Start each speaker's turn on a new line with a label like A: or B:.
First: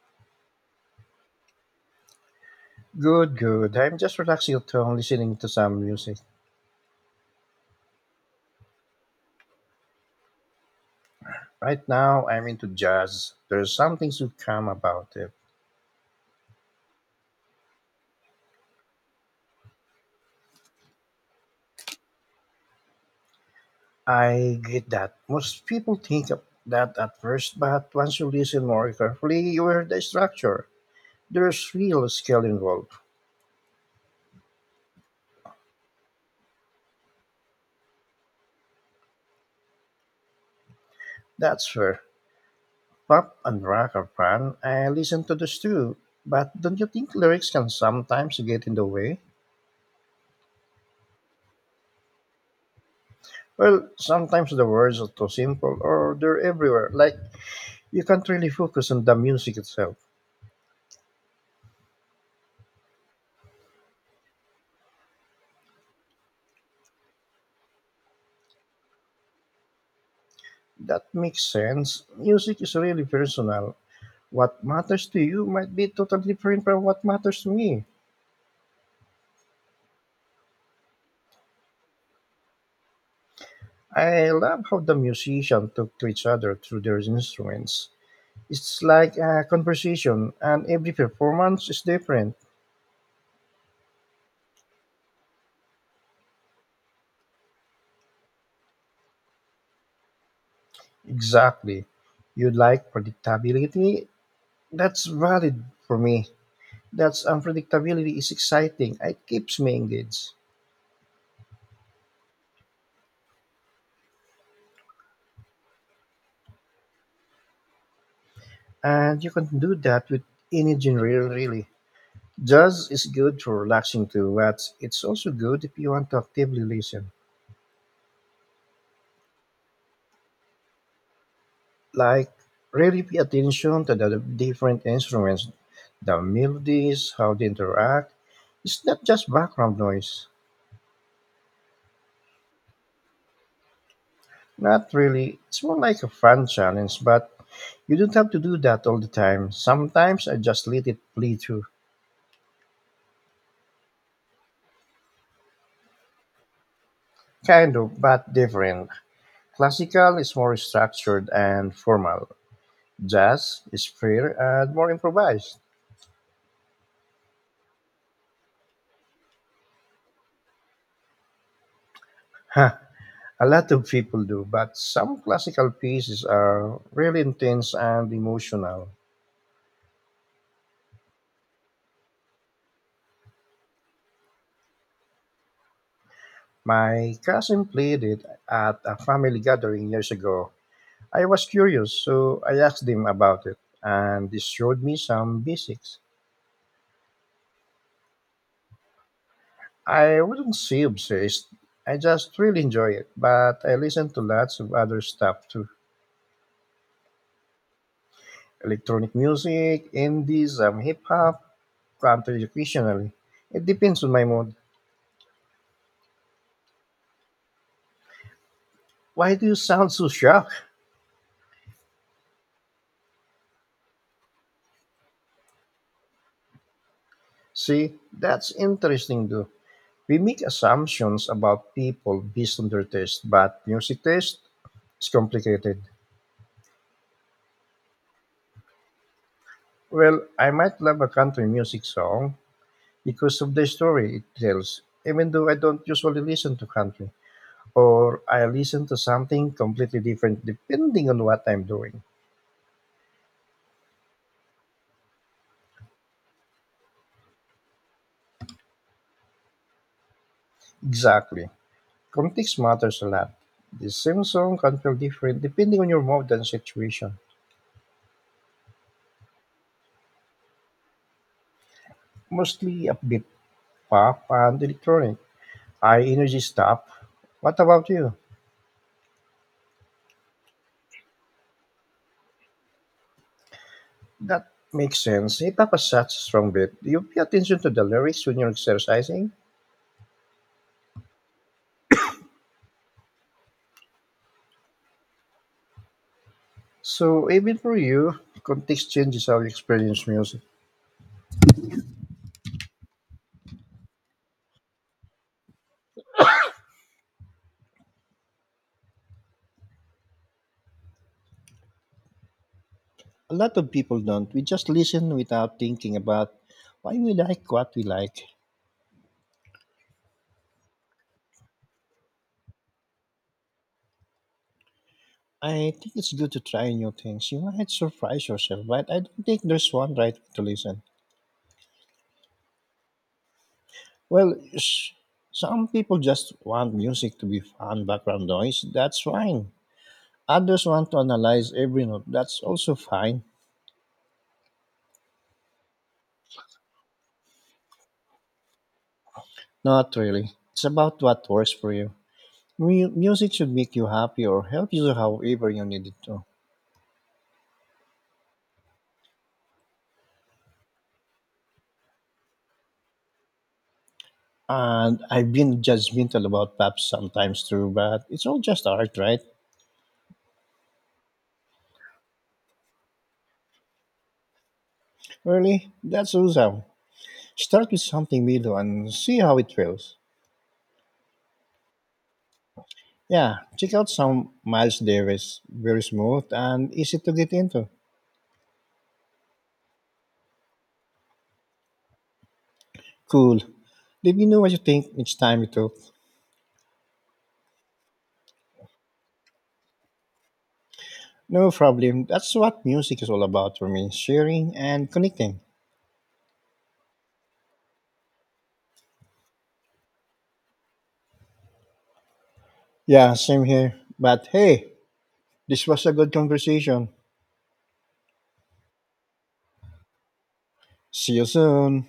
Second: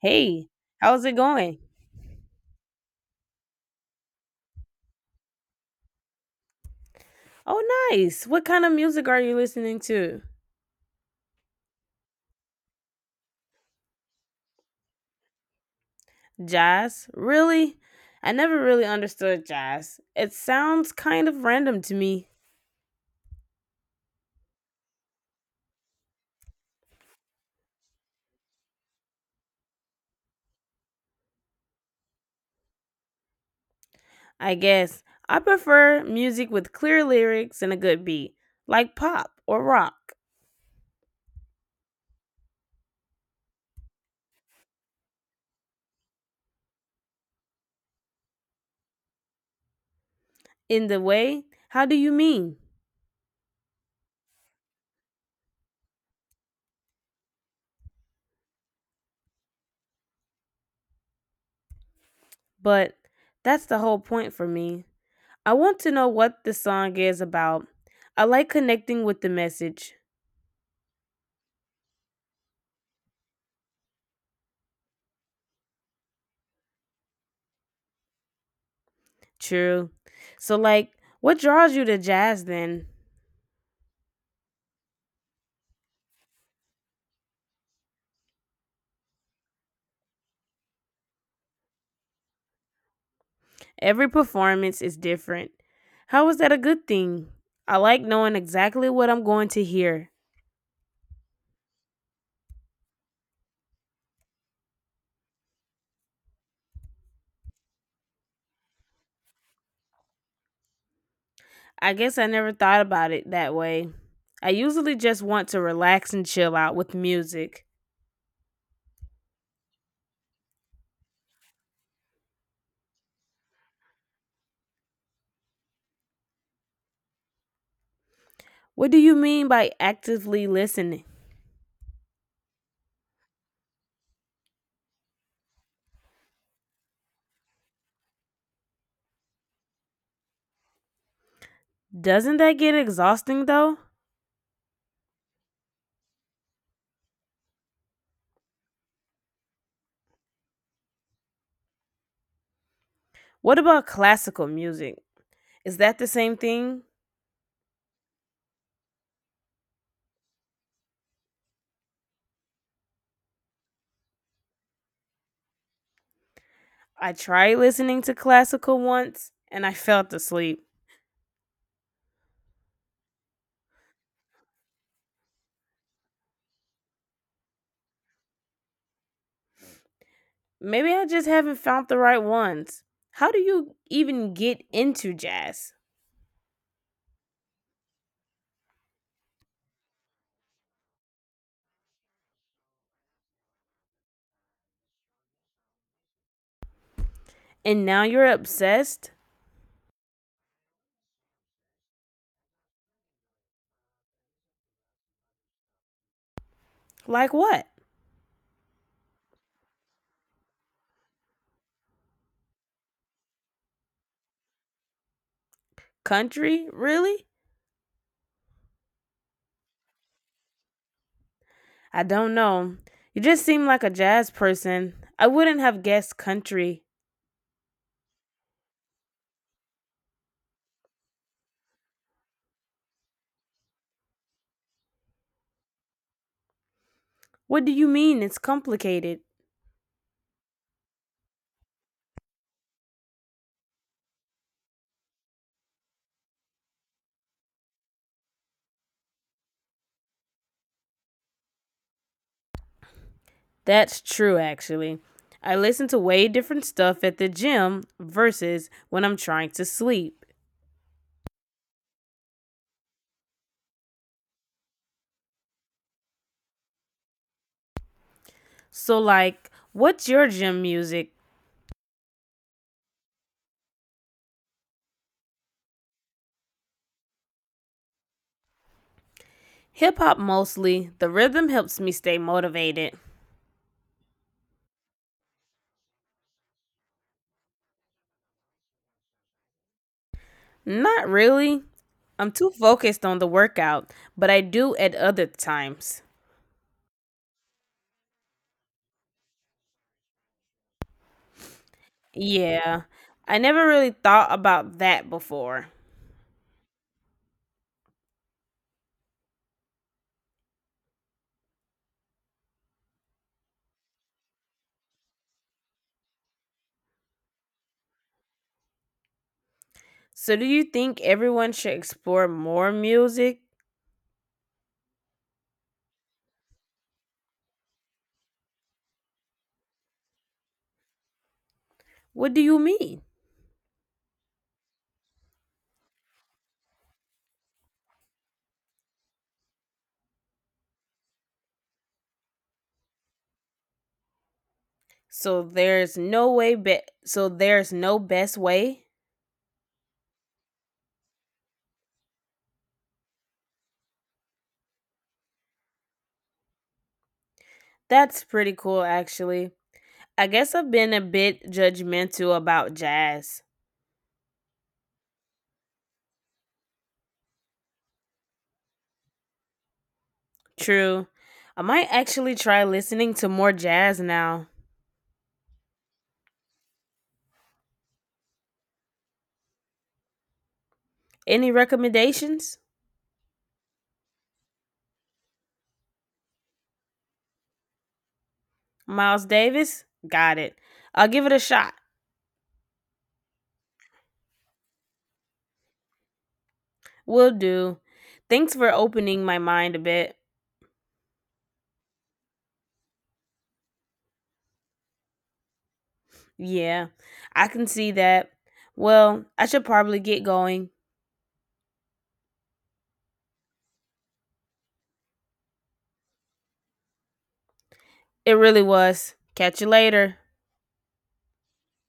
A: Hey, how's it going?
B: Good, good. I'm just relaxing at home listening to some music.
A: Oh, nice. What kind of music are you listening to?
B: Right now, I'm into jazz. There's something so calm about it.
A: Jazz? Really? I never really understood jazz. It sounds kind of random to me,
B: I get that. Most people think of that at first, but once you listen more carefully, you hear the structure. There's real skill involved.
A: I guess. I prefer music with clear lyrics and a good beat, like pop or rock.
B: That's fair. Pop and rock are fun. I listen to this too. But don't you think lyrics can sometimes get in the way?
A: In the way, how do you mean?
B: Well, sometimes the words are too simple or they're everywhere, like you can't really focus on the music itself.
A: But that's the whole point for me. I want to know what the song is about. I like connecting with the message.
B: That makes sense. Music is really personal. What matters to you might be totally different from what matters to me.
A: True. So, like, what draws you to jazz then?
B: I love how the musicians talk to each other through their instruments. It's like a conversation, and every performance is different.
A: Every performance is different. How is that a good thing? I like knowing exactly what I'm going to hear.
B: Exactly. You like predictability? That's valid for me. That's unpredictability is exciting. It keeps me engaged.
A: I guess I never thought about it that way. I usually just want to relax and chill out with music.
B: And you can do that with any genre, really. Jazz is good for relaxing to, but it's also good if you want to actively listen.
A: What do you mean by actively listening?
B: Like, really pay attention to the different instruments, the melodies, how they interact. It's not just background noise.
A: Doesn't that get exhausting though?
B: Not really. It's more like a fun challenge, but you don't have to do that all the time. Sometimes I just let it play through.
A: What about classical music? Is that the same thing?
B: Kind of, but different. Classical is more structured and formal. Jazz is freer and more improvised.
A: I tried listening to classical once and I fell asleep.
B: A lot of people do, but some classical pieces are really intense and emotional.
A: Maybe I just haven't found the right ones. How do you even get into jazz?
B: My cousin played it at a family gathering years ago. I was curious, so I asked him about it, and he showed me some basics.
A: And now you're obsessed?
B: I wouldn't say obsessed, I just really enjoy it, but I listen to lots of other stuff too:
A: Like what?
B: electronic music, indie, some hip hop, country occasionally. It depends on my mood.
A: Country? Really?
B: Why do you sound so shocked?
A: I don't know. You just seem like a jazz person. I wouldn't have guessed country.
B: See, that's interesting too. We make assumptions about people based on their taste, but music taste is complicated.
A: What do you mean it's complicated?
B: Well, I might love a country music song because of the story it tells, even though I don't usually listen to country. Or I listen to something completely different depending on what I'm doing.
A: That's true, actually. I listen to way different stuff at the gym versus when I'm trying to sleep.
B: Exactly. Context matters a lot. The same song can feel different depending on your mood and situation.
A: So, like, what's your gym music?
B: Mostly upbeat pop and electronic I energy stop. What about you?
A: Hip hop mostly. The rhythm helps me stay motivated.
B: That makes sense. Hip hop has such a strong beat. Do you pay attention to the lyrics when you're exercising?
A: Not really. I'm too focused on the workout, but I do at other times.
B: So even for you, context changes how you experience music.
A: Yeah, I never really thought about that before.
B: A lot of people don't. We just listen without thinking about why we like what we like.
A: So, do you think everyone should explore more music?
B: I think it's good to try new things. You might surprise yourself, but I don't think there's one right way to listen.
A: What do you mean?
B: Well, some people just want music to be fun background noise. That's fine. Others want to analyze every note. That's also fine.
A: So there's no best way?
B: Not really. It's about what works for you. Music should make you happy or help you however you need it to.
A: That's pretty cool actually. I guess I've been a bit judgmental about jazz.
B: And I've been judgmental about pop sometimes too, but it's all just art, right?
A: True. I might actually try listening to more jazz now.
B: Really? That's awesome. Start with something middle and see how it feels.
A: Any recommendations?
B: Yeah, check out some Miles Davis. Very smooth and easy to get into.
A: Miles Davis? Got it. I'll give it a shot.
B: Cool. Let me know what you think each time you talk.
A: Will do. Thanks for opening my mind a bit.
B: No problem. That's what music is all about for me, sharing and connecting.
A: Yeah, I can see that. Well, I should probably get going.
B: Yeah, same here. But hey, this was a good conversation.
A: It really was. Catch you later.
B: See you soon.